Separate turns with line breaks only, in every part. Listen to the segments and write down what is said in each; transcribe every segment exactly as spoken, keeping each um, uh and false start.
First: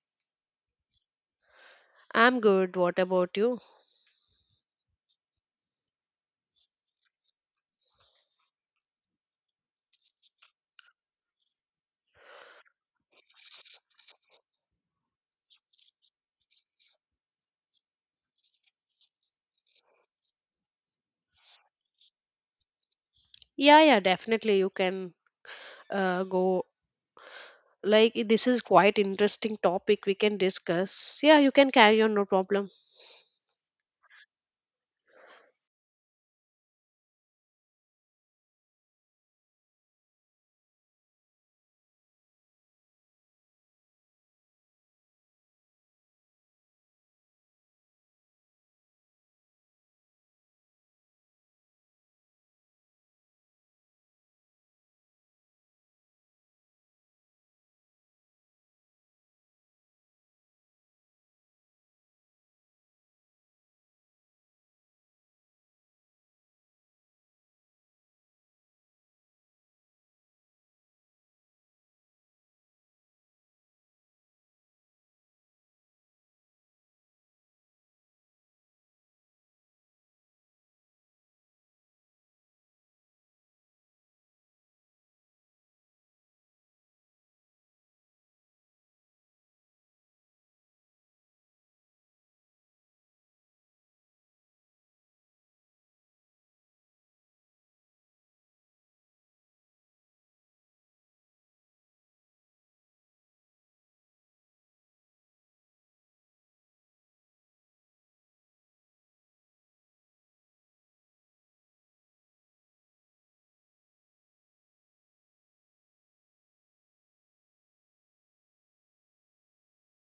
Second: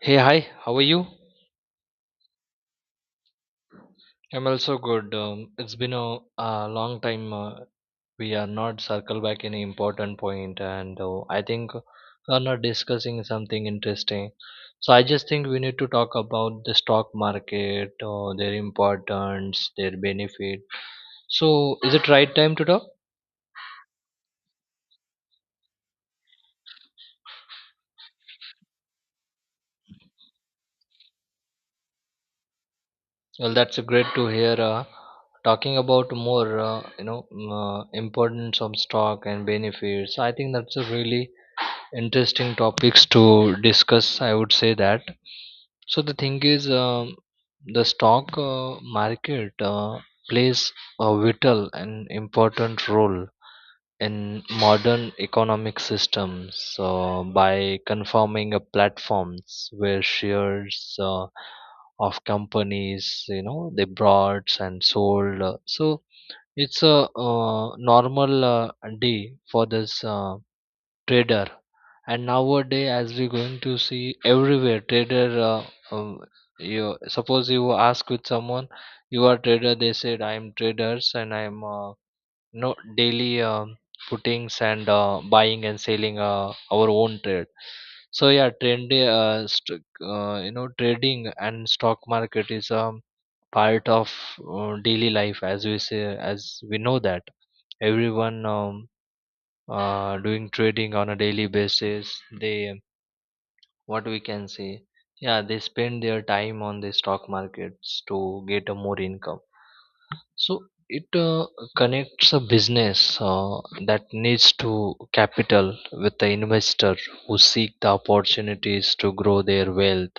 Hey, hi, how are you?
I'm good. What about you?
I'm also good. Um, it's been a, a long time. Uh, we are not circle back any important point, and uh, I think we are not discussing something interesting. So I just think we need to talk about the stock market, uh, their importance, their benefit. So is it right time to talk?
Yeah, yeah, definitely. You can uh, go. Like, i- this is quite interesting topic we can discuss. Yeah, you can carry on, no problem.
Well, that's great to hear. Uh, talking about more, uh, you know, mm, uh, importance of stock and benefits. I think that's a really interesting topics to discuss, I would say that. So the thing is, um, the stock uh, market uh, plays a vital and important role in modern economic systems. So by confirming a platforms where shares uh, of companies, you know, they brought and sold, uh, so it's a uh, normal uh, day for this uh, trader. And nowadays, as we're going to see, everywhere trader, uh, um, you suppose you ask with someone, you are trader, they said I'm traders and I'm uh, no daily, um, puttings and uh, buying and selling uh, our own trade. So yeah, trend, uh, st- uh, you know, trading and stock market is, um, part of uh, daily life, as we say, as we know that everyone, um, uh, doing trading on a daily basis. They, what we can say, yeah, they spend their time on the stock markets to get a more income. So it uh, connects a business uh, that needs to capital with the investor who seek the opportunities to grow their wealth.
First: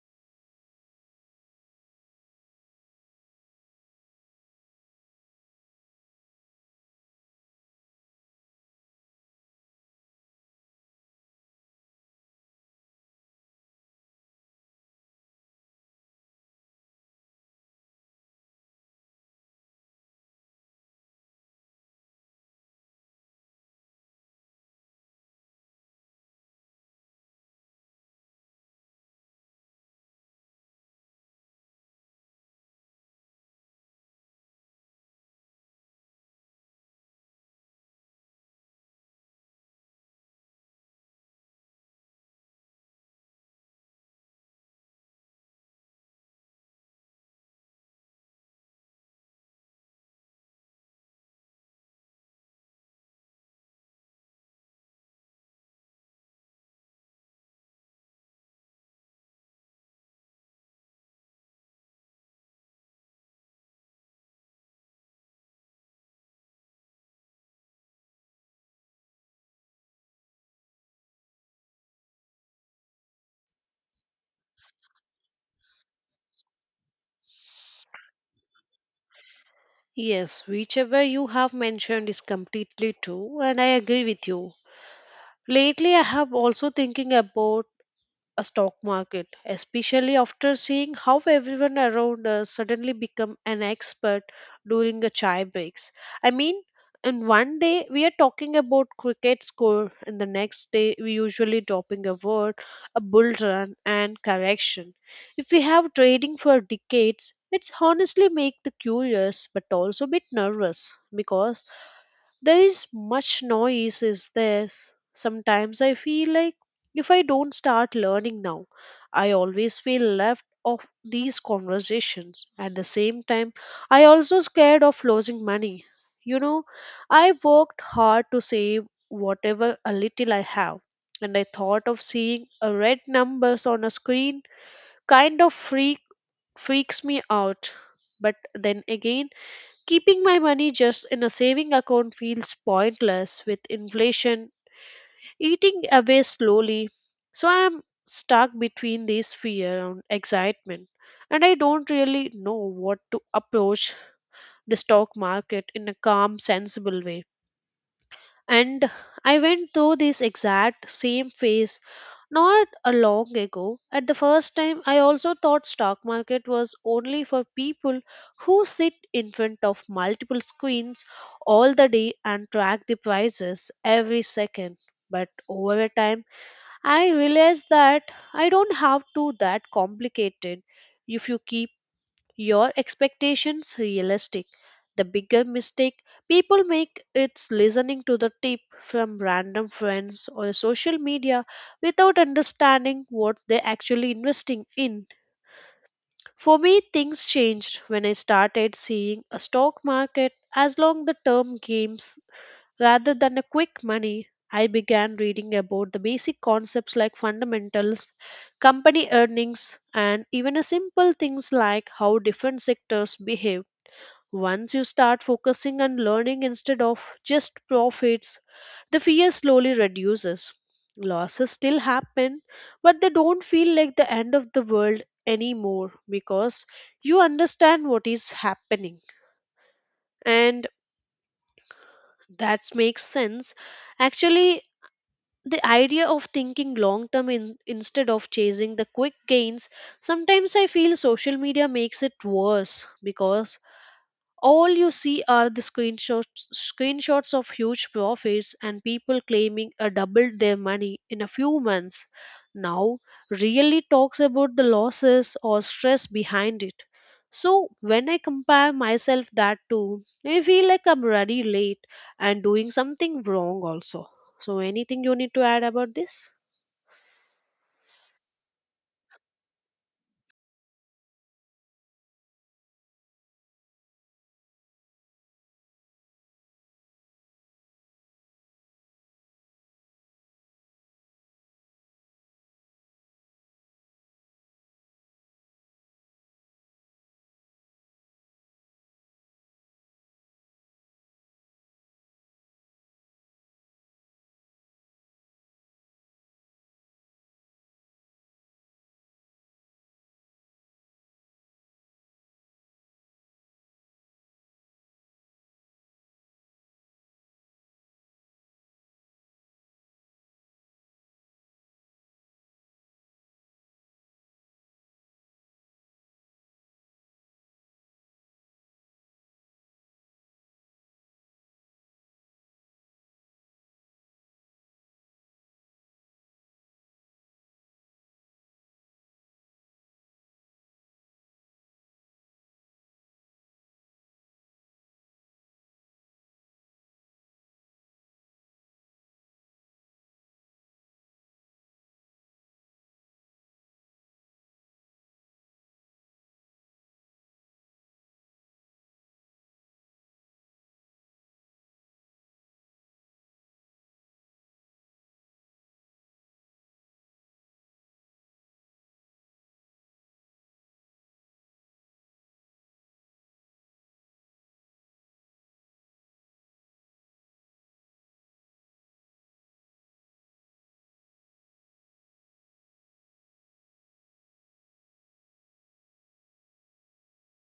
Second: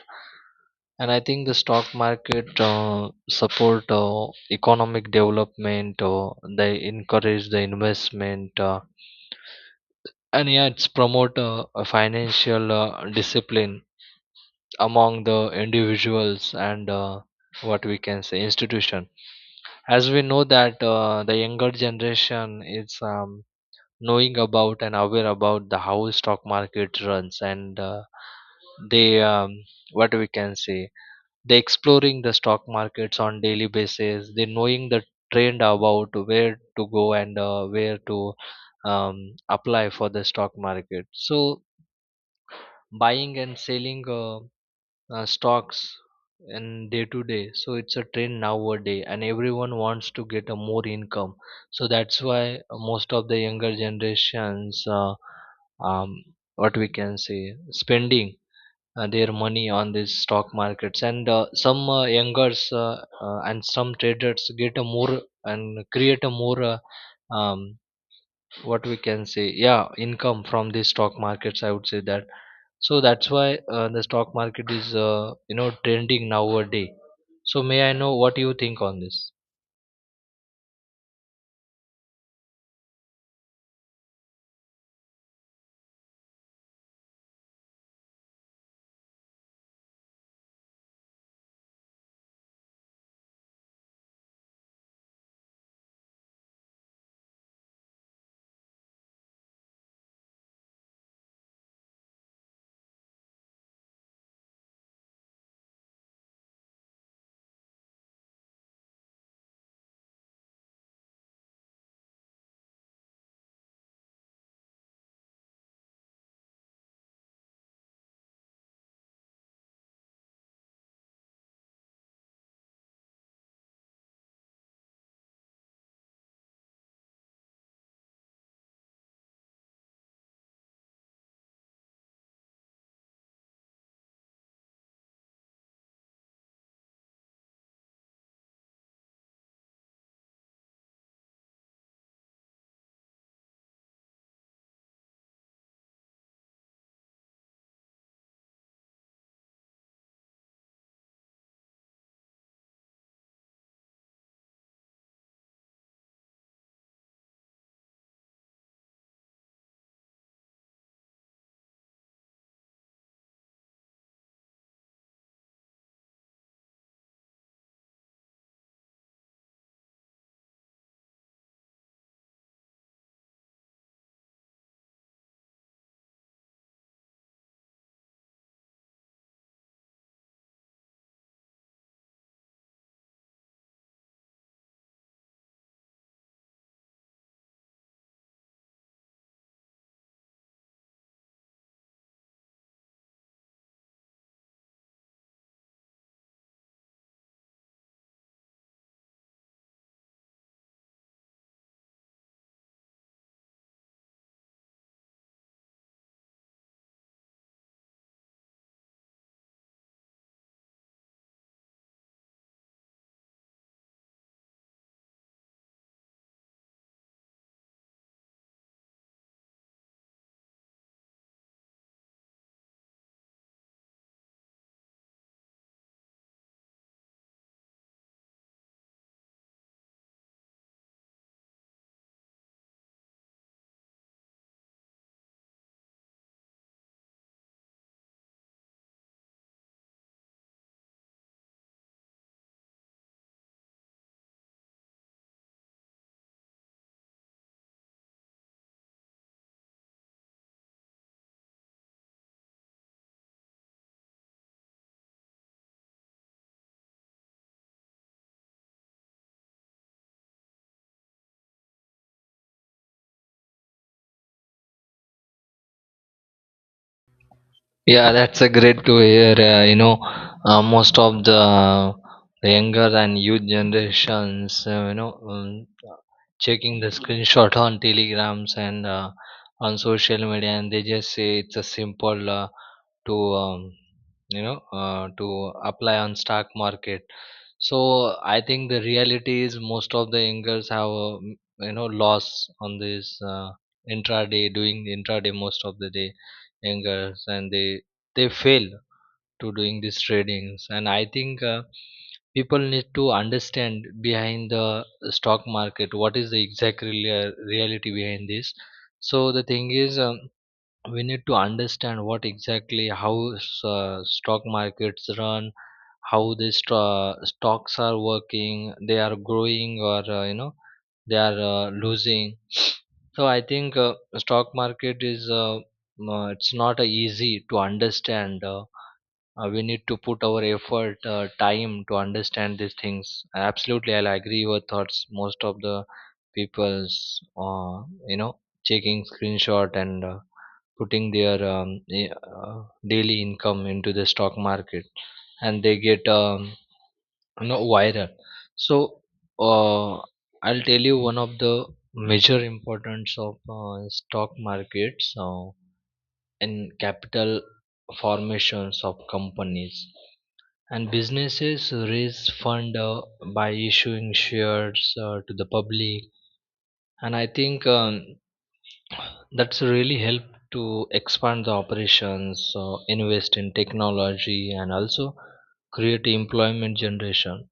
And I think the stock market uh, support uh, economic development. Uh, they encourage the investment, uh, and yeah, it's promote uh, a financial uh, discipline among the individuals and, uh, what we can say, institution. As we know that, uh, the younger generation is, um, knowing about and aware about the how stock market runs. And uh, they, um, what we can say, they exploring the stock markets on daily basis. They knowing the trend about where to go and uh, where to, um, apply for the stock market. So buying and selling, uh, uh, stocks in day to day. So it's a trend nowadays and everyone wants to get a more income. So that's why uh, most of the younger generations, uh, um, what we can say, spending uh, their money on these stock markets. And uh, some uh, youngers uh, uh, and some traders get a more and create a more, uh, um, what we can say, yeah, income from these stock markets, I would say that. So that's why uh, the stock market is, uh, you know, trending nowadays. So may I know what you think on this?
Yes, whichever you have mentioned is completely true, and I agree with you. Lately, I have also thinking about a stock market, especially after seeing how everyone around us suddenly become an expert during the chai breaks. I mean, in one day we are talking about cricket score, and the next day we usually dropping a word, a bull run, and correction. If we have trading for decades, it's honestly make the curious but also a bit nervous because there is much noise is there. Sometimes I feel like if I don't start learning now, I always feel left of these conversations. At the same time, I also scared of losing money, you know, I worked hard to save whatever a little I have. And I thought of seeing a red numbers on a screen kind of freak freaks me out. But then again, keeping my money just in a saving account feels pointless with inflation eating away slowly. So I am stuck between this fear and excitement. And I don't really know what to approach the stock market in a calm, sensible way. And I went through this exact same phase not a long ago. At the first time, I also thought stock market was only for people who sit in front of multiple screens all the day and track the prices every second. But over a time, I realized that I don't have to that complicated. If you keep your expectations realistic. The bigger mistake people make is listening to the tip from random friends or social media without understanding what they're actually investing in. For me, things changed when I started seeing a stock market as long the term games rather than a quick money. I began reading about the basic concepts like fundamentals, company earnings, and even a simple things like how different sectors behave. Once you start focusing on learning instead of just profits, the fear slowly reduces. Losses still happen, but they don't feel like the end of the world anymore because you understand what is happening. And that makes sense. Actually, the idea of thinking long term in, instead of chasing the quick gains sometimes I feel social media makes it worse because all you see are the screenshots, screenshots of huge profits and people claiming a doubled their money in a few months. Now, really talks about the losses or stress behind it. So, when I compare myself that to, I feel like I'm already late and doing something wrong also. So, anything you need to add about this?
Yeah, that's a great to hear. Uh, you know, uh, most of the younger and youth generations, uh, you know, um, checking the screenshot on telegrams and uh, on social media, and they just say it's a simple uh, to, um, you know uh, to apply on stock market. So I think the reality is most of the youngers have uh, m- you know, loss on this, uh, intraday, doing the intraday most of the day youngers. And they they fail to doing these tradings. And I think uh, people need to understand behind the stock market what is the exact real, reality behind this. So the thing is, um, we need to understand what exactly how s- uh, stock markets run, how the sto- stocks are working, they are growing or, uh, you know, they are uh, losing. So I think uh, stock market is, uh, uh, it's not uh, easy to understand. Uh, uh, we need to put our effort, uh, time to understand these things. Absolutely, I'll agree your thoughts. Most of the people's, uh, you know, checking screenshot and uh, putting their, um, eh, uh, daily income into the stock market, and they get, um, you know, viral. So uh, I'll tell you one of the major importance of uh, stock markets uh, in capital formations of companies and businesses raise fund uh, by issuing shares uh, to the public. And I think, um, that's really helped to expand the operations, uh, invest in technology, and also create employment generation.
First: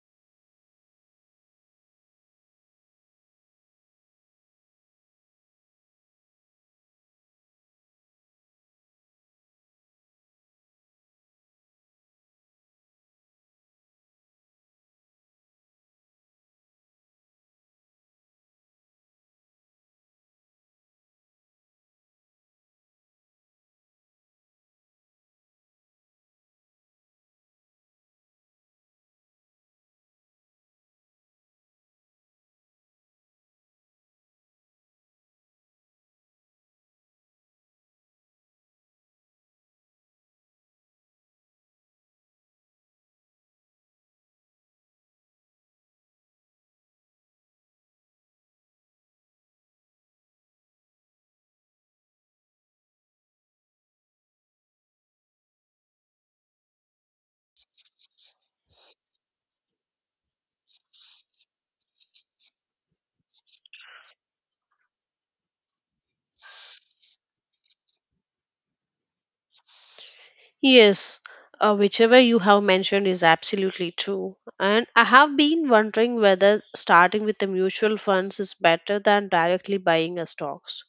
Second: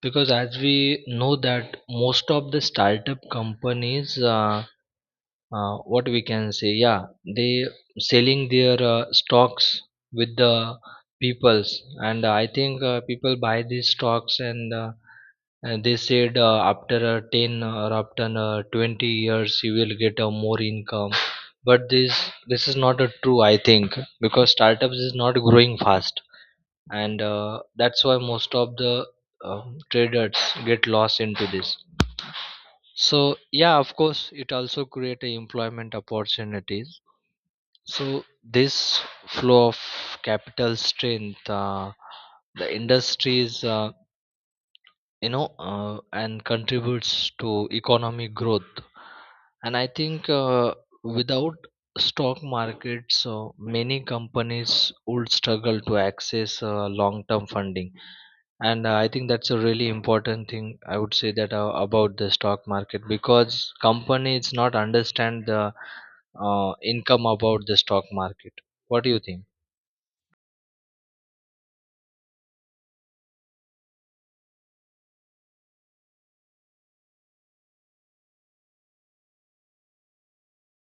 Because as we know that most of the startup companies, uh, uh, what we can say, yeah, they selling their uh, stocks with the peoples. And I think uh, people buy these stocks, and, uh, and they said uh, after uh, ten or after uh, twenty years you will get a more income. But this this is not a true, I think, because startups is not growing fast. And uh, that's why most of the uh, traders get lost into this. So yeah, of course, it also create a employment opportunities. So this flow of capital strength, uh, the industries, uh, you know, uh, and contributes to economic growth. And I think uh, without stock markets, uh, many companies would struggle to access uh, long-term funding. And uh, I think that's a really important thing, I would say that, uh, about the stock market, because companies not understand the uh, income about the stock market. What do you think?
Yes, uh, whichever you have mentioned is absolutely true. And I have been wondering whether starting with the mutual funds is better than directly buying a stocks.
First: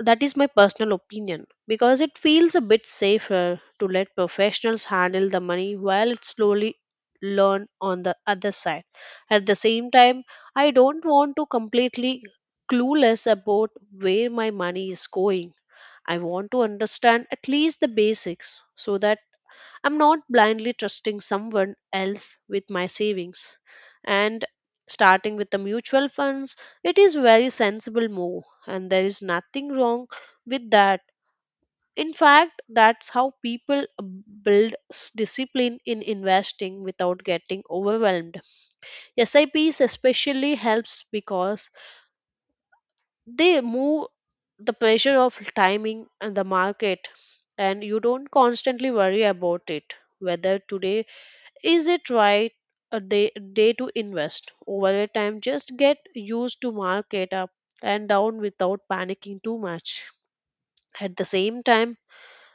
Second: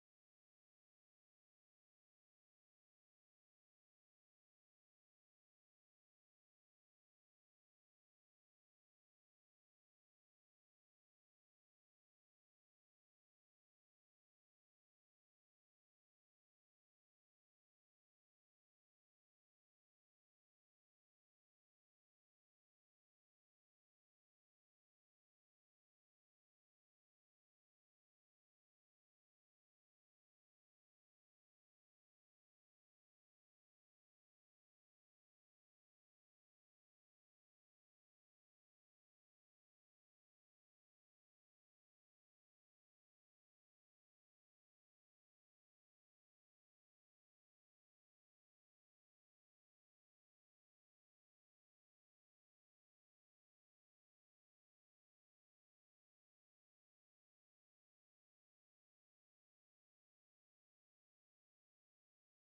That is my personal opinion because it feels a bit safer to let professionals handle the money while it slowly learn on the other side. At the same time, I don't want to completely clueless about where my money is going. I want to understand at least the basics so that I'm not blindly trusting someone else with my savings. And starting with the mutual funds, it is very sensible move and there is nothing wrong with that. In fact, that's how people build s- discipline in investing without getting overwhelmed. S I Ps especially helps because they move the pressure of timing and the market and you don't constantly worry about it whether today is it right a day, day to invest? Over a time, just get used to market up and down without panicking too much. At the same time,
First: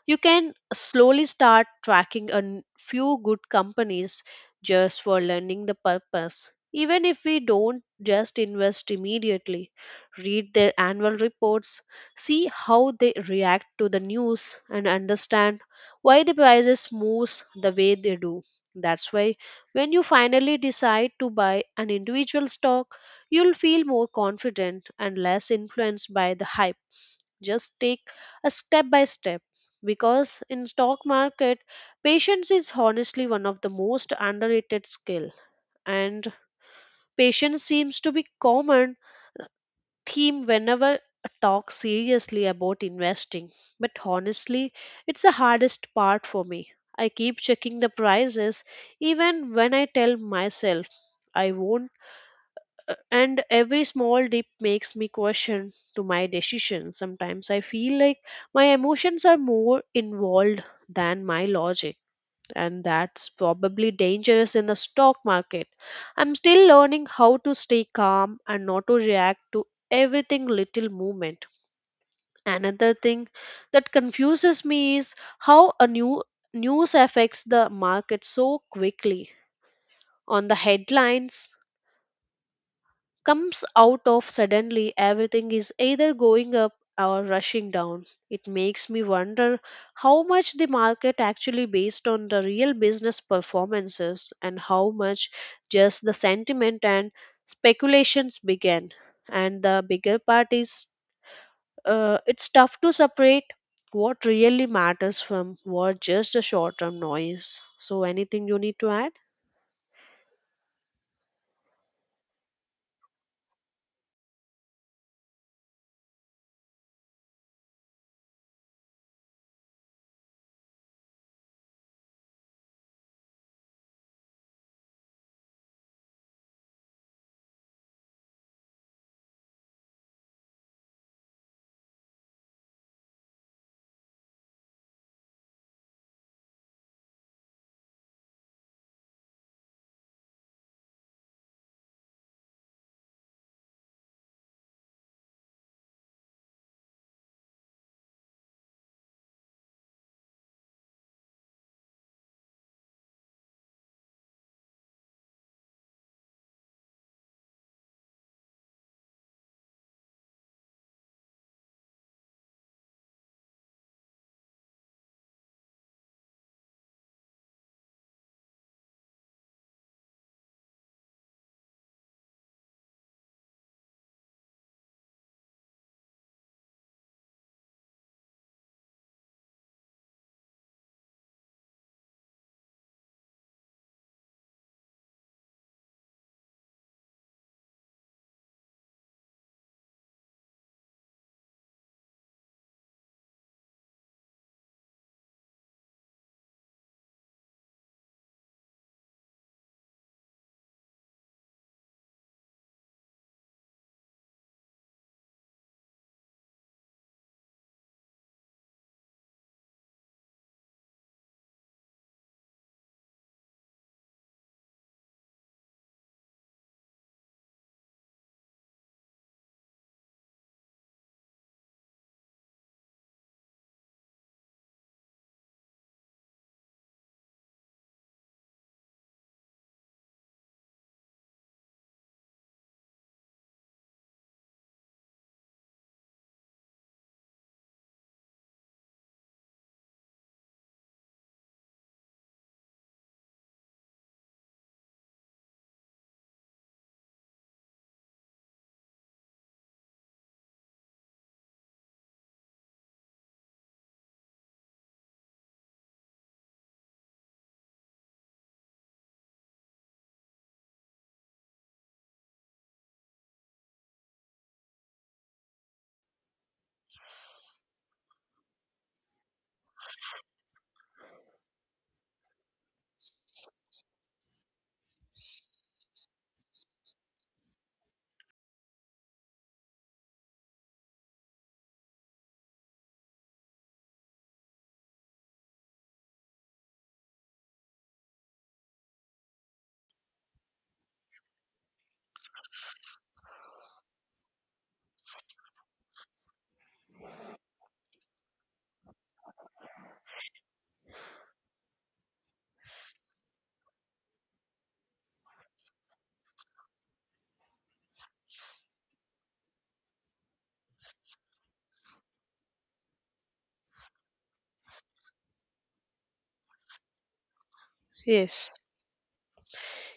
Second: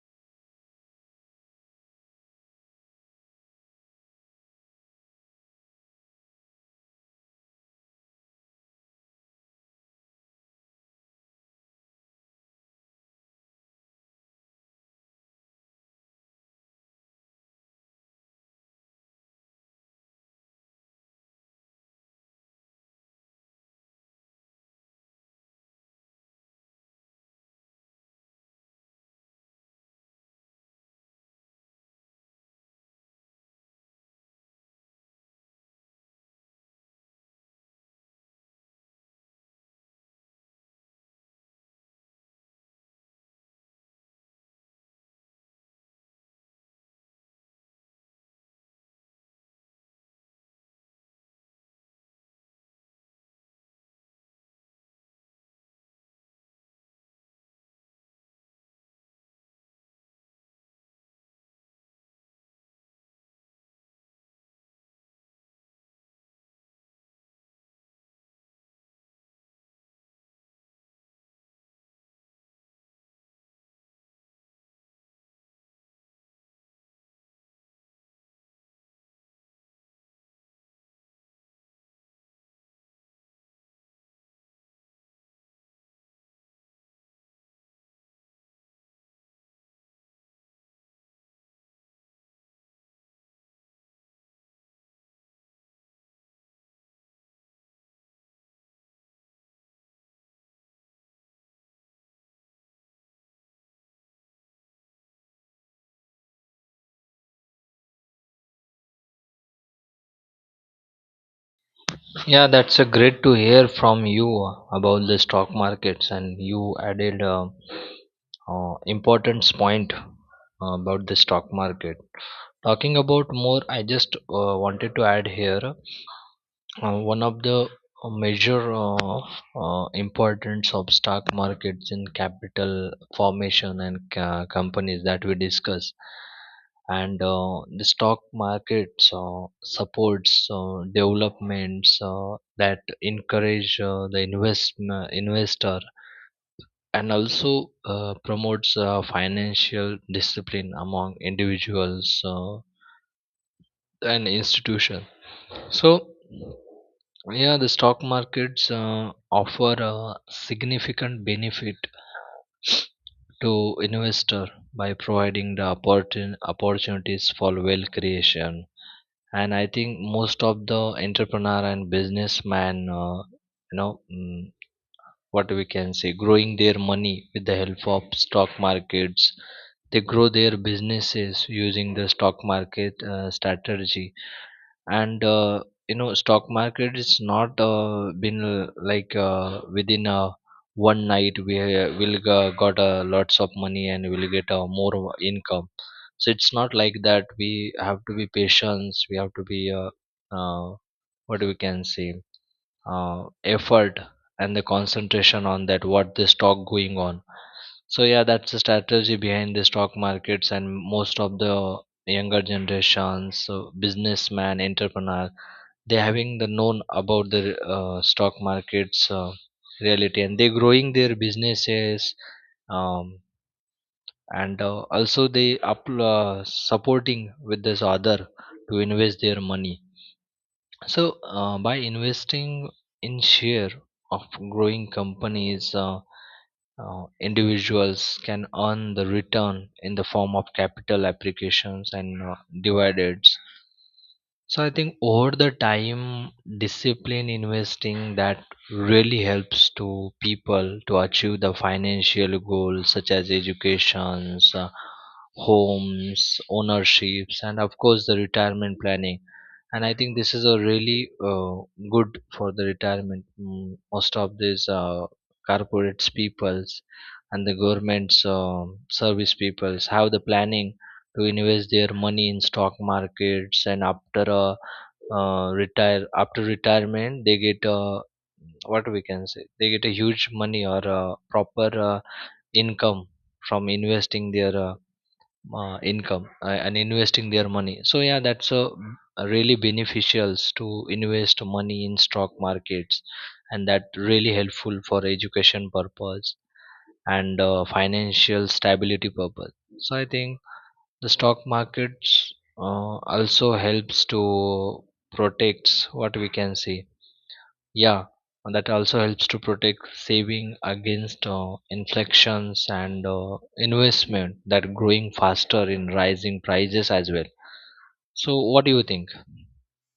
you can slowly start tracking a n- few good companies just for learning the purpose. Even if we don't just invest immediately, read their annual reports, see how they react to the news, and understand why the prices moves the way they do. That's why when you finally decide to buy an individual stock, you'll feel more confident and less influenced by the hype. Just take a step by step because in stock market patience is honestly one of the most underrated skill. And patience seems to be common theme whenever I talk seriously about investing, but honestly it's the hardest part for me. I keep checking the prices even when I tell myself I won't. Uh, and every small dip makes me question to my decision. Sometimes I feel like my emotions are more involved than my logic, and that's probably dangerous in the stock market. I'm still learning how to stay calm and not to react to everything little movement. Another thing that confuses me is how a new news affects the market so quickly on the headlines comes out of suddenly everything is either going up or rushing down. It makes me wonder how much the market actually based on the real business performances and how much just the sentiment and speculations began. And the bigger part is uh, it's tough to separate what really matters from what just a short term noise. So anything you need to add?
Yeah, that's a great to hear from you uh, about the stock markets. And you added uh, uh, important point uh, about the stock market. Talking about more, I just uh, wanted to add here, Uh, one of the uh, major uh, uh, importance of stock markets in capital formation and ca- companies that we discuss. And uh, the stock markets uh, supports uh, developments uh, that encourage uh, the invest investor, and also uh, promotes uh, financial discipline among individuals uh, and institutions. So yeah, the stock markets uh, offer a significant benefit to investor by providing the opportun- opportunities for wealth creation. And I think most of the entrepreneur and businessman, uh, you know, mm, what we can say, growing their money with the help of stock markets. They grow their businesses using the stock market uh, strategy. And uh, you know, stock market is not uh, been uh, like uh, within uh, one night we uh, will go- got uh, lots of money, and we'll get uh, more income. So it's not like that. We have to be patient. We have to be, uh, uh, what we can say, uh, effort and the concentration on that, what the stock going on. So yeah, that's the strategy behind the stock markets. And most of the younger generations, so businessman entrepreneur, they having the known about the uh, stock markets, uh, reality, and they growing their businesses, um, and uh, also they up, uh, supporting with this other to invest their money. So, uh, by investing in share of growing companies, uh, uh, individuals can earn the return in the form of capital applications and, uh, dividends. So I think over the time, discipline investing that really helps to people to achieve the financial goals such as educations, uh, homes, ownerships, and of course the retirement planning. And I think this is a really uh, good for the retirement. Mm, most of these uh, corporates peoples and the government's um service peoples have the planning to invest their money in stock markets. And after a uh, retire after retirement, they get a, what we can say, they get a huge money or a proper uh, income from investing their uh, uh, income uh, and investing their money. So yeah, that's a a really beneficials to invest money in stock markets, and that really helpful for education purpose and uh, financial stability purpose. So I think the stock markets uh, also helps to protects, what we can say, yeah, and that also helps to protect saving against uh, inflections, and uh, investment that growing faster in rising prices as well. So
Yes.
what do you think?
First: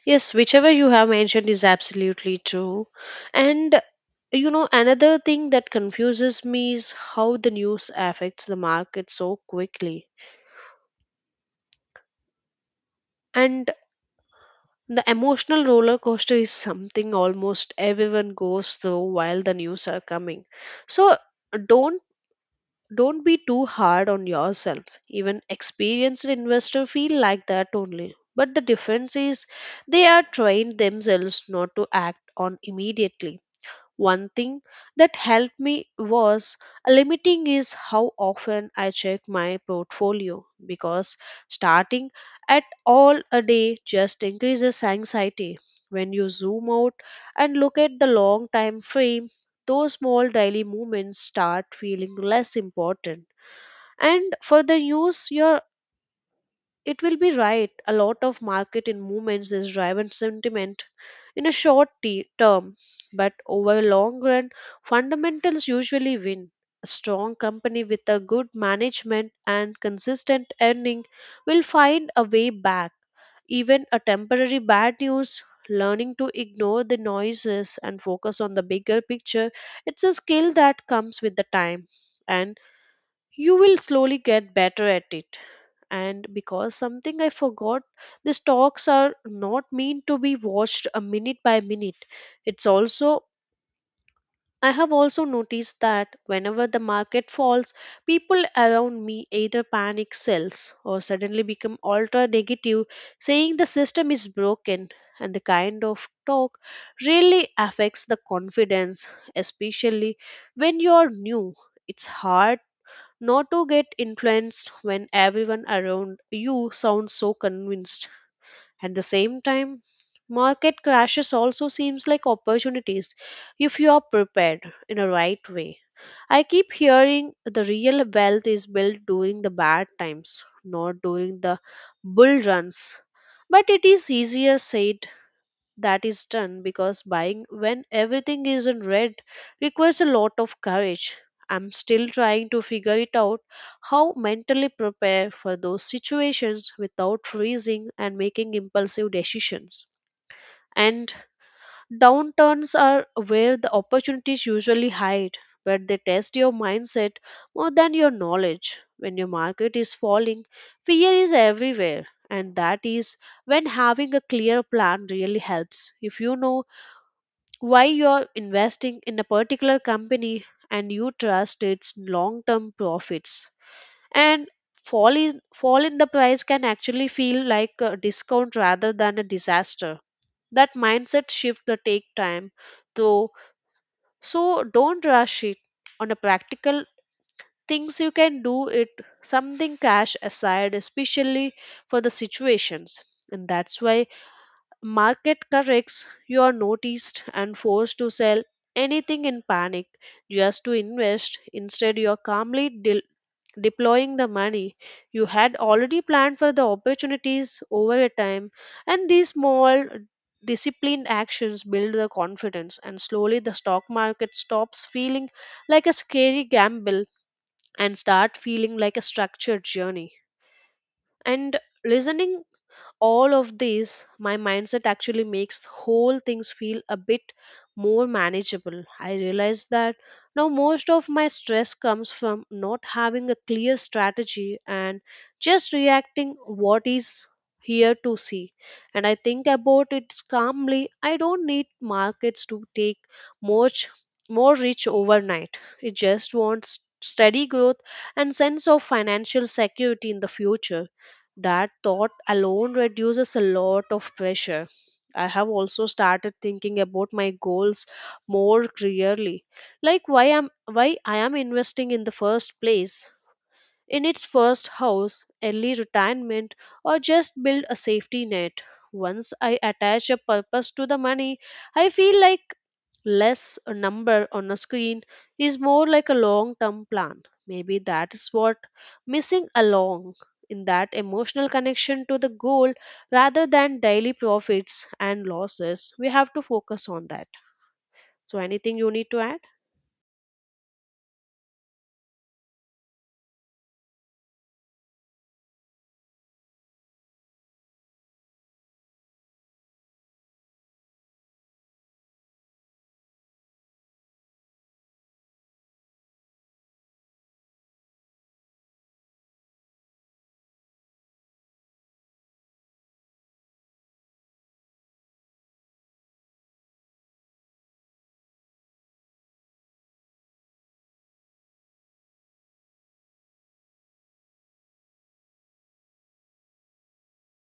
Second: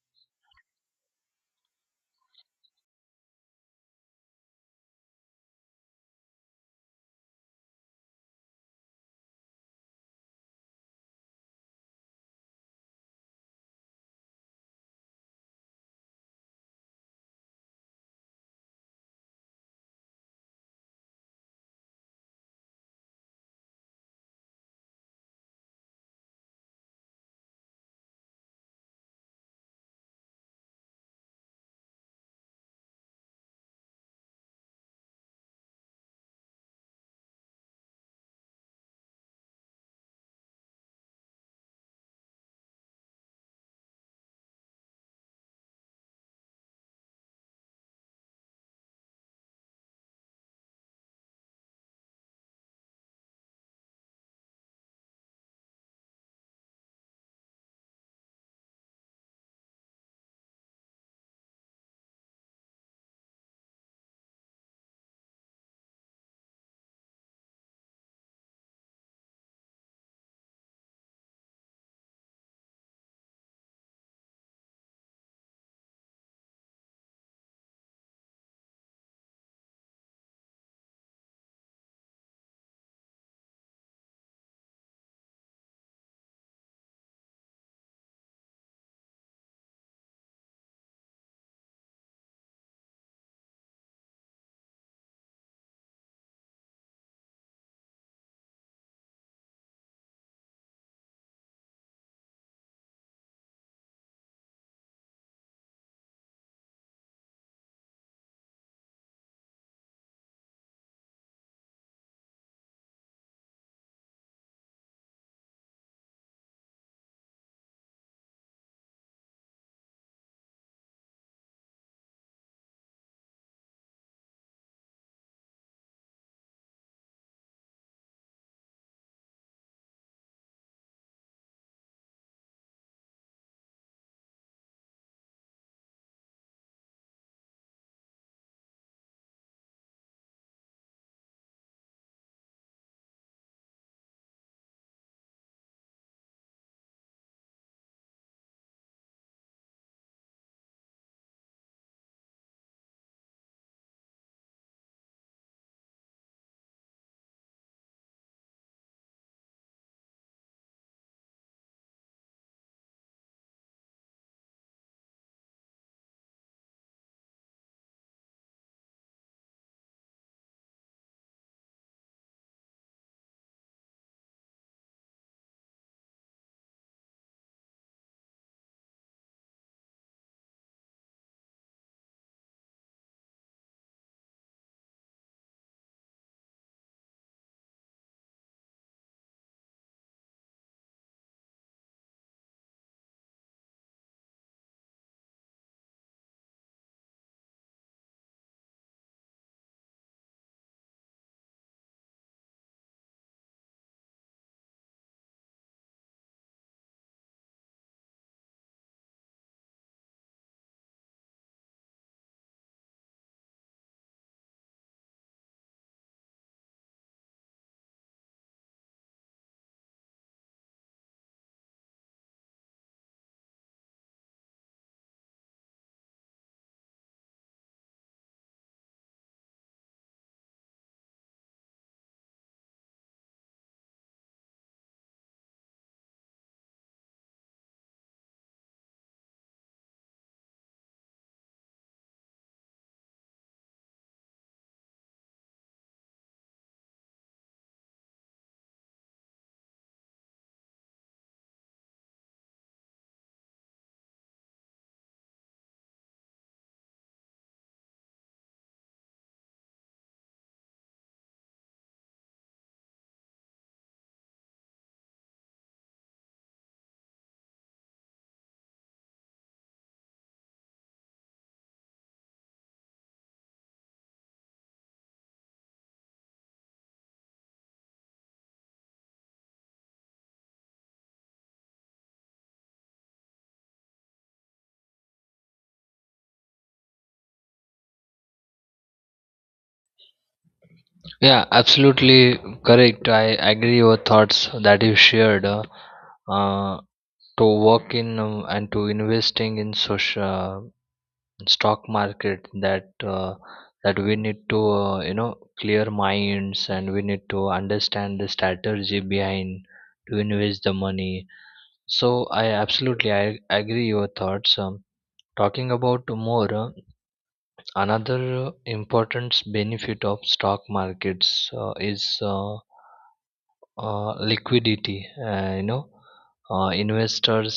Yes, whichever you have mentioned is absolutely true. And you know, another thing that confuses me is how the news affects the market so quickly. And the emotional roller coaster is something almost everyone goes through while the news are coming. So don't don't be too hard on yourself. Even experienced investor feel like that only. But the difference is they are trained themselves not to act on immediately. One thing that helped me was uh, limiting is how often I check my portfolio because starting at all a day just increases anxiety. When you zoom out and look at the long time frame, those small daily movements start feeling less important. And further use your it will be right. A lot of market in movements is driven sentiment in a short t- term, but over a long run, fundamentals usually win. A strong company with a good management and consistent earning will find a way back. Even a temporary bad news, learning to ignore the noises and focus on the bigger picture, it's a skill that comes with the time. And you will slowly get better at it. And because something I forgot, these talks are not meant to be watched a minute by minute. It's also, I have also noticed that whenever the market falls, people around me either panic, sells, or suddenly become ultra negative, saying the system is broken. And the kind of talk really affects the confidence, especially when you're new. It's hard not to get influenced when everyone around you sounds so convinced. At the same time, market crashes also seems like opportunities if you are prepared in a right way. I keep hearing the real wealth is built during the bad times, not during the bull runs. But it is easier said that is done because buying when everything is in red requires a lot of courage. I'm still trying to figure it out how mentally prepare for those situations without freezing and making impulsive decisions. And downturns are where the opportunities usually hide, where they test your mindset more than your knowledge. When your market is falling, fear is everywhere, and that is when having a clear plan really helps. If you know why you're investing in a particular company and you trust its long term profits and fall in fall in the price can actually feel like a discount rather than a disaster. That mindset shift will take time though, so don't rush it. On a practical things you can do it, something cash aside especially for the situations. And that's why market corrects, you are noticed and forced to sell anything in panic just to invest. Instead, you are calmly de- deploying the money you had already planned for the opportunities over a time, and these small disciplined actions build the confidence and slowly the stock market stops feeling like a scary gamble and start feeling like a structured journey. And listening all of this my mindset actually makes whole things feel a bit more manageable. I realize that now most of my stress comes from not having a clear strategy and just reacting what is here to see. And I think about it calmly I don't need markets to take much more rich overnight. It just wants steady growth and sense of financial security in the future. That thought alone reduces a lot of pressure. I have also started thinking about my goals more clearly. Like why I'm why I am investing in the first place in its first house, early retirement, or just build a safety net. Once I attach a purpose to the money, I feel like less a number on a screen is more like a long term plan. Maybe that is what missing along in that emotional connection to the goal rather than daily profits and losses. We have to focus on that. So, anything you need to add?
Yeah, absolutely correct. I agree your thoughts that you shared, uh, uh, to work in, um, and to investing in social stock market, that uh, that we need to, uh, you know, clear minds, and we need to understand the strategy behind to invest the money. So I absolutely, I agree your thoughts. Um, talking about more, uh, another important benefit of stock markets uh, is uh, uh, liquidity. Uh, you know uh, investors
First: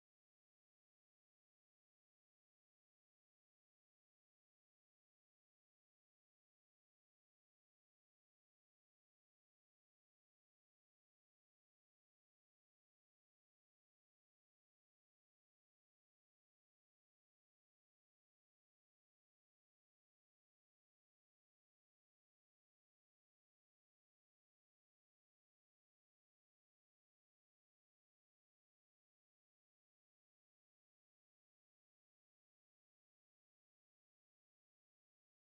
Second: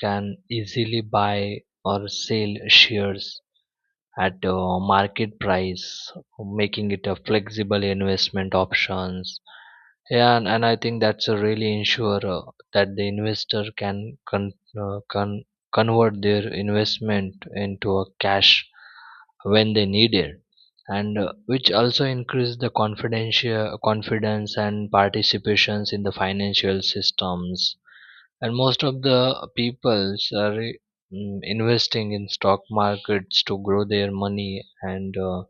can easily buy or sell shares at uh, market price, making it a flexible investment options. Yeah, and, and I think that's a really ensure uh, that the investor can con- uh, con- convert their investment into a cash when they need it. And uh, which also increase the confidential confidence and participations in the financial systems. And most of the peoples are, mm, investing in stock markets to grow their money, and uh,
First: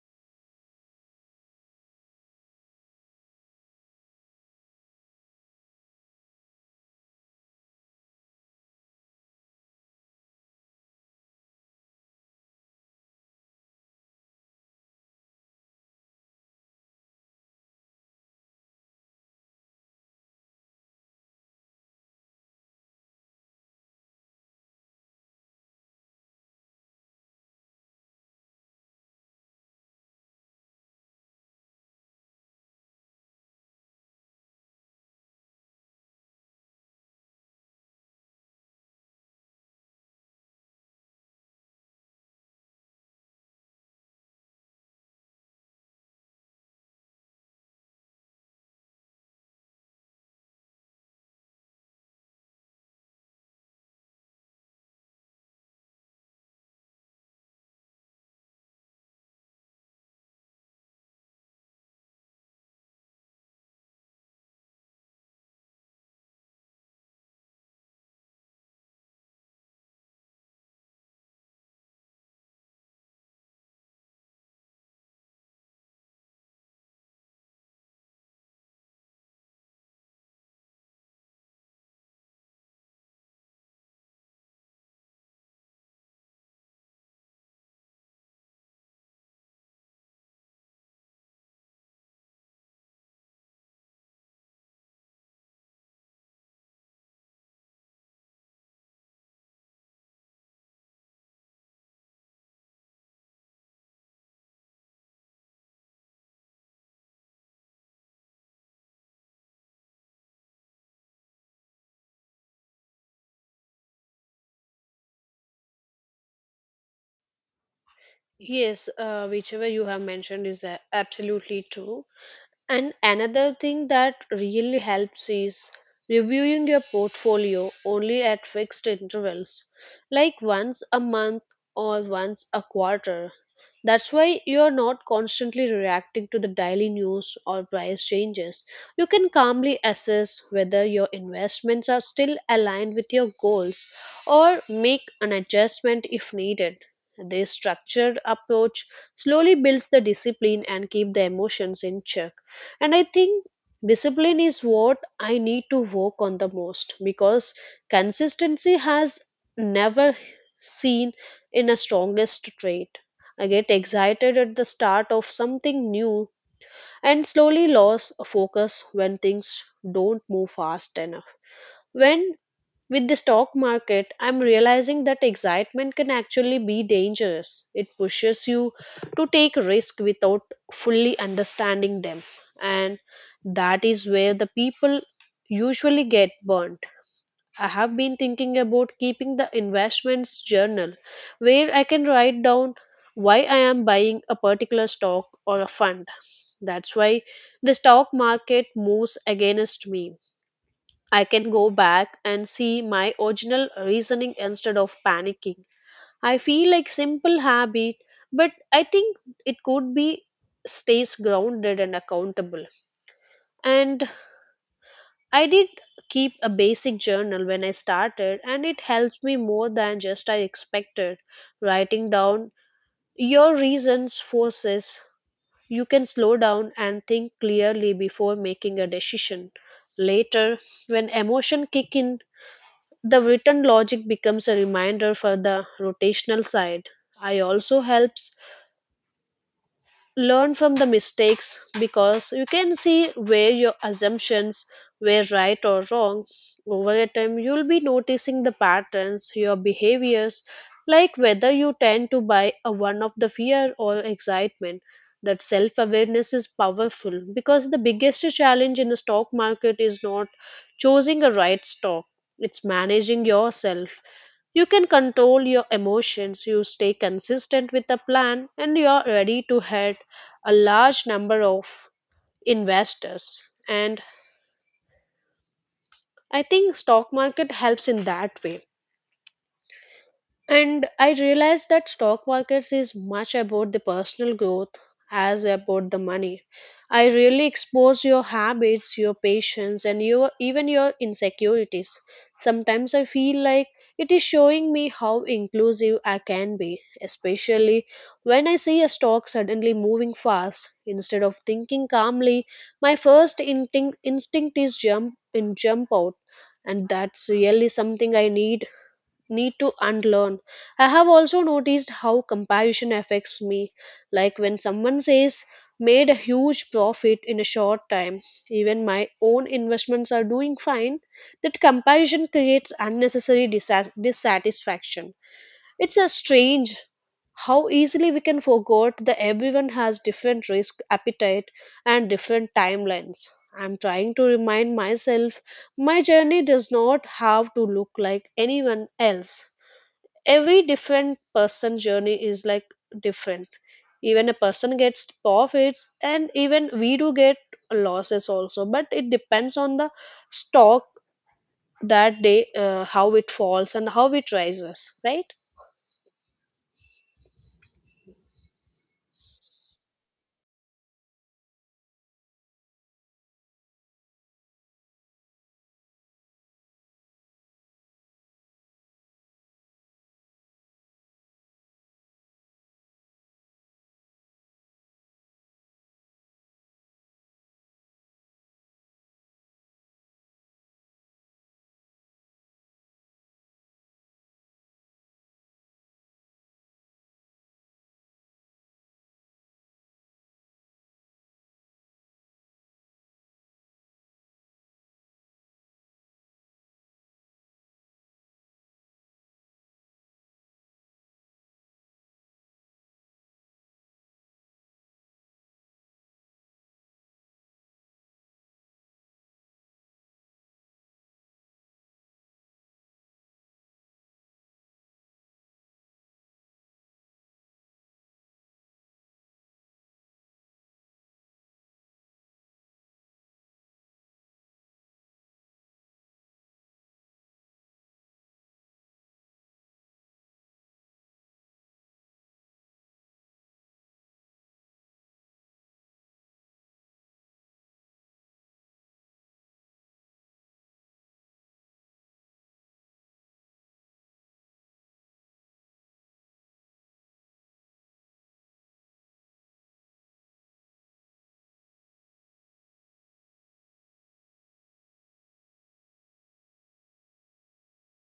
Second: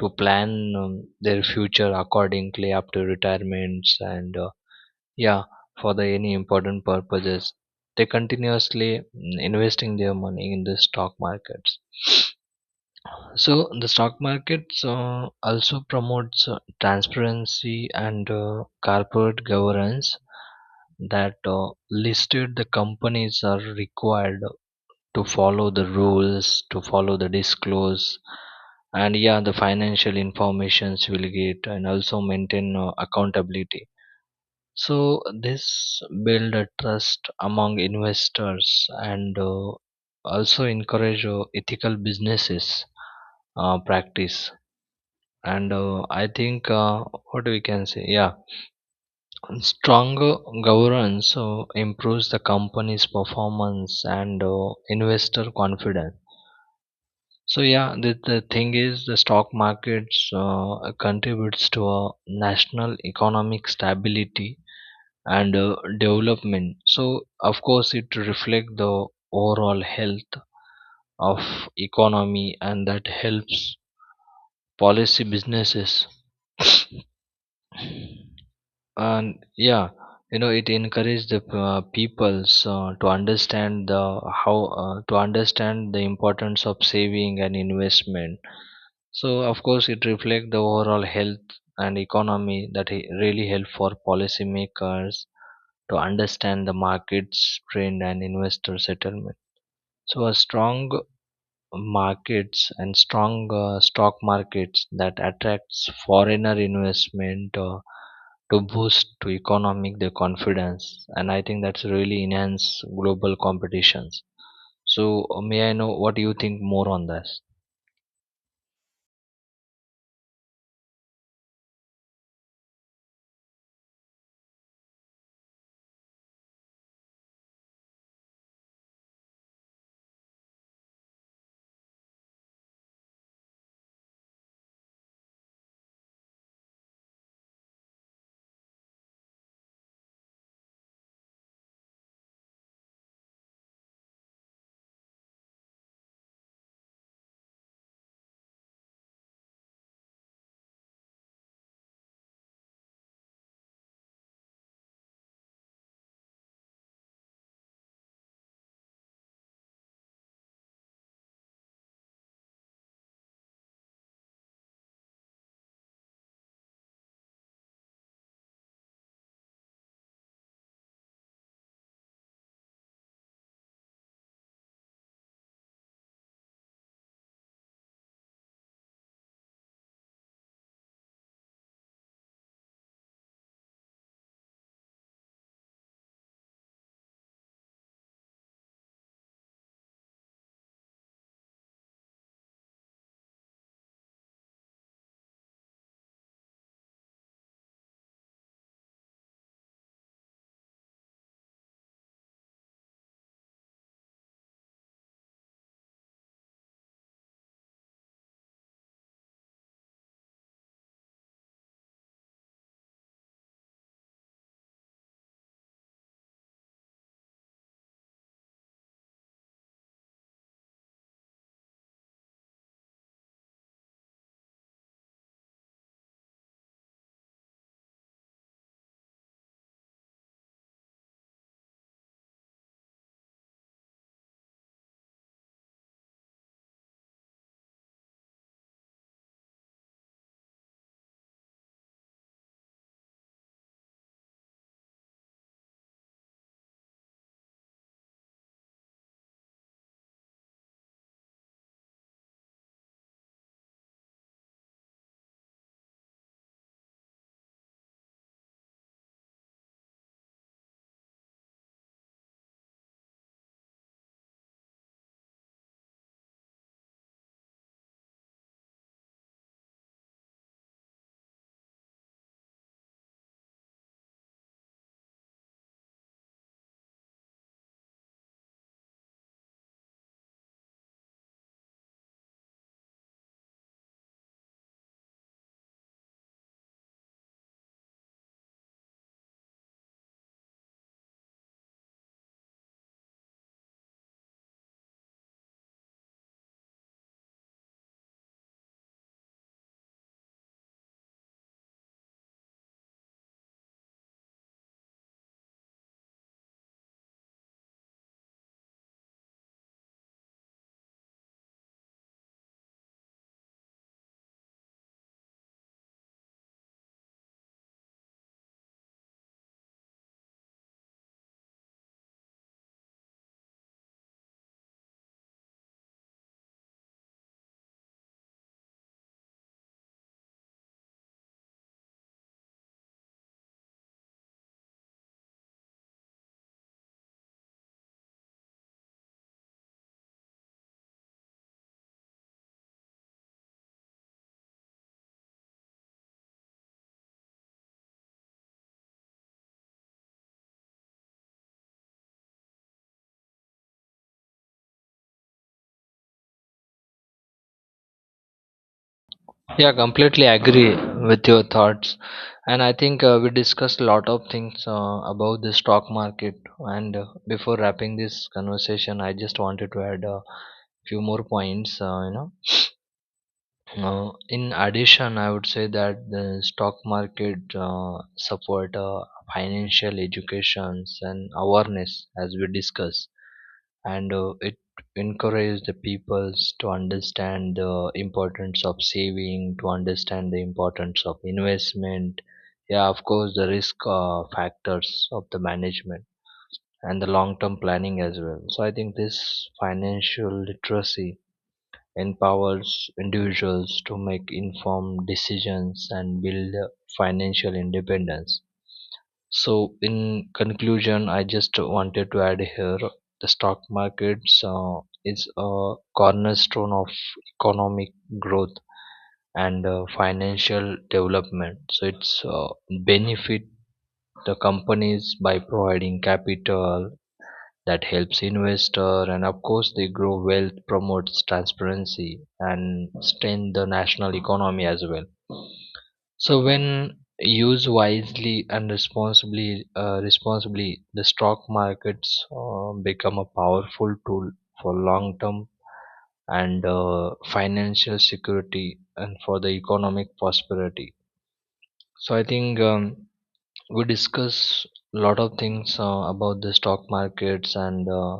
to plan, um, their future accordingly after retirements. And uh, yeah, for the any important purposes, they continuously, mm, investing their money in the stock markets. So the stock markets uh, also promotes uh, transparency and uh, corporate governance. That uh, listed the companies are required to follow the rules, to follow the disclose, and yeah, the financial informations will get and also maintain uh, accountability. So this build a trust among investors. And uh, also encourage uh, ethical businesses uh, practice. And uh, I think, uh, what we can say, yeah, stronger governance uh, improves the company's performance and uh, investor confidence. So yeah, the, the thing is, the stock markets uh, contributes to a national economic stability and uh, development. So of course it reflects the overall health of economy, and that helps policy businesses. And yeah, you know, it encourages the uh, peoples uh, to understand the how uh, to understand the importance of saving and investment. So of course it reflects the overall health and economy, that it really help for policymakers to understand the markets trend and investor settlement. So a strong markets and strong uh, stock markets that attracts foreigner investment uh, to boost to economic their confidence. And I think that's really enhance global competitions. So uh, may I know what do you think more on this?
Yes, uh, whichever you have mentioned is uh, absolutely true. And another thing that really helps is reviewing your portfolio only at fixed intervals, like once a month or once a quarter. That's why you're not constantly reacting to the daily news or price changes. You can calmly assess whether your investments are still aligned with your goals or make an adjustment if needed. This structured approach slowly builds the discipline and keep the emotions in check. And I think discipline is what I need to work on the most, because consistency has never seen in a strongest trait. I get excited at the start of something new and slowly lose focus when things don't move fast enough. When with the stock market, I'm realizing that excitement can actually be dangerous. It pushes you to take risk without fully understanding them. And that is where the people usually get burnt. I have been thinking about keeping the investments journal, where I can write down why I am buying a particular stock or a fund. That's why the stock market moves against me, I can go back and see my original reasoning instead of panicking. I feel like simple habit, but I think it could be stays grounded and accountable. And I did keep a basic journal when I started, and it helped me more than just I expected. Writing down your reasons forces you can slow down and think clearly before making a decision. Later, when emotion kick in, the written logic becomes a reminder for the rotational side. I also helps learn from the mistakes, because you can see where your assumptions were right or wrong. Over a time, you'll be noticing the patterns, your behaviors, like whether you tend to buy a one of the fear or excitement. That self awareness is powerful, because the biggest challenge in the stock market is not choosing a right stock, it's managing yourself. You can control your emotions, you stay consistent with the plan, and you are ready to head a large number of investors. And I think stock market helps in that way. And I realized that stock markets is much about the personal growth as about the money. I really expose your habits, your patience, and your even your insecurities. Sometimes I feel like it is showing me how inclusive I can be, especially when I see a stock suddenly moving fast. Instead of thinking calmly, my first instinct instinct is jump and jump out, and that's really something I need need to unlearn. I have also noticed how comparison affects me. Like when someone says, made a huge profit in a short time, even my own investments are doing fine, that comparison creates unnecessary dissat- dissatisfaction. It's a strange how easily we can forget that everyone has different risk appetite and different timelines. I'm trying to remind myself my journey does not have to look like anyone else. Every different person journey is like different. Even a person gets profits and even we do get losses also, but it depends on the stock that day, uh, how it falls and how it rises, right?
Yeah, completely agree with your thoughts. And I think uh, we discussed a lot of things uh, about the stock market. And uh, before wrapping this conversation, I just wanted to add a few more points. Uh, you know, uh, in addition, I would say that the stock market uh, support uh, financial educations and awareness, as we discuss. And uh, it encourages the peoples to understand the importance of saving, to understand the importance of investment. Yeah, of course, the risk uh, factors of the management and the long-term planning as well. So I think this financial literacy empowers individuals to make informed decisions and build financial independence. So, in conclusion, I just wanted to add here the stock markets uh, is a cornerstone of economic growth and uh, financial development. So, it's uh, benefit the companies by providing capital that helps investor, and of course they grow wealth, promotes transparency and strengthen the national economy as well. So when used wisely and responsibly, uh, responsibly the stock markets uh, become a powerful tool for long term and uh, financial security and for the economic prosperity. So I think, um, we discuss a lot of things uh, about the stock markets. And uh,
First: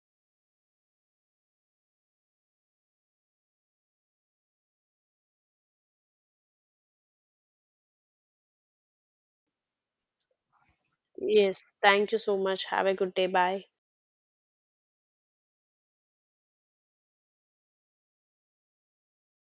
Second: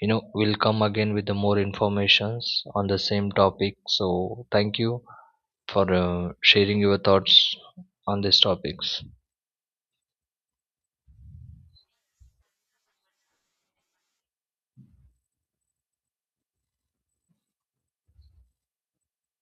you know, we'll come again with the more informations on the same topic. So thank you for uh, sharing your thoughts on these topics.
Yes, thank you so much. Have a good day. Bye.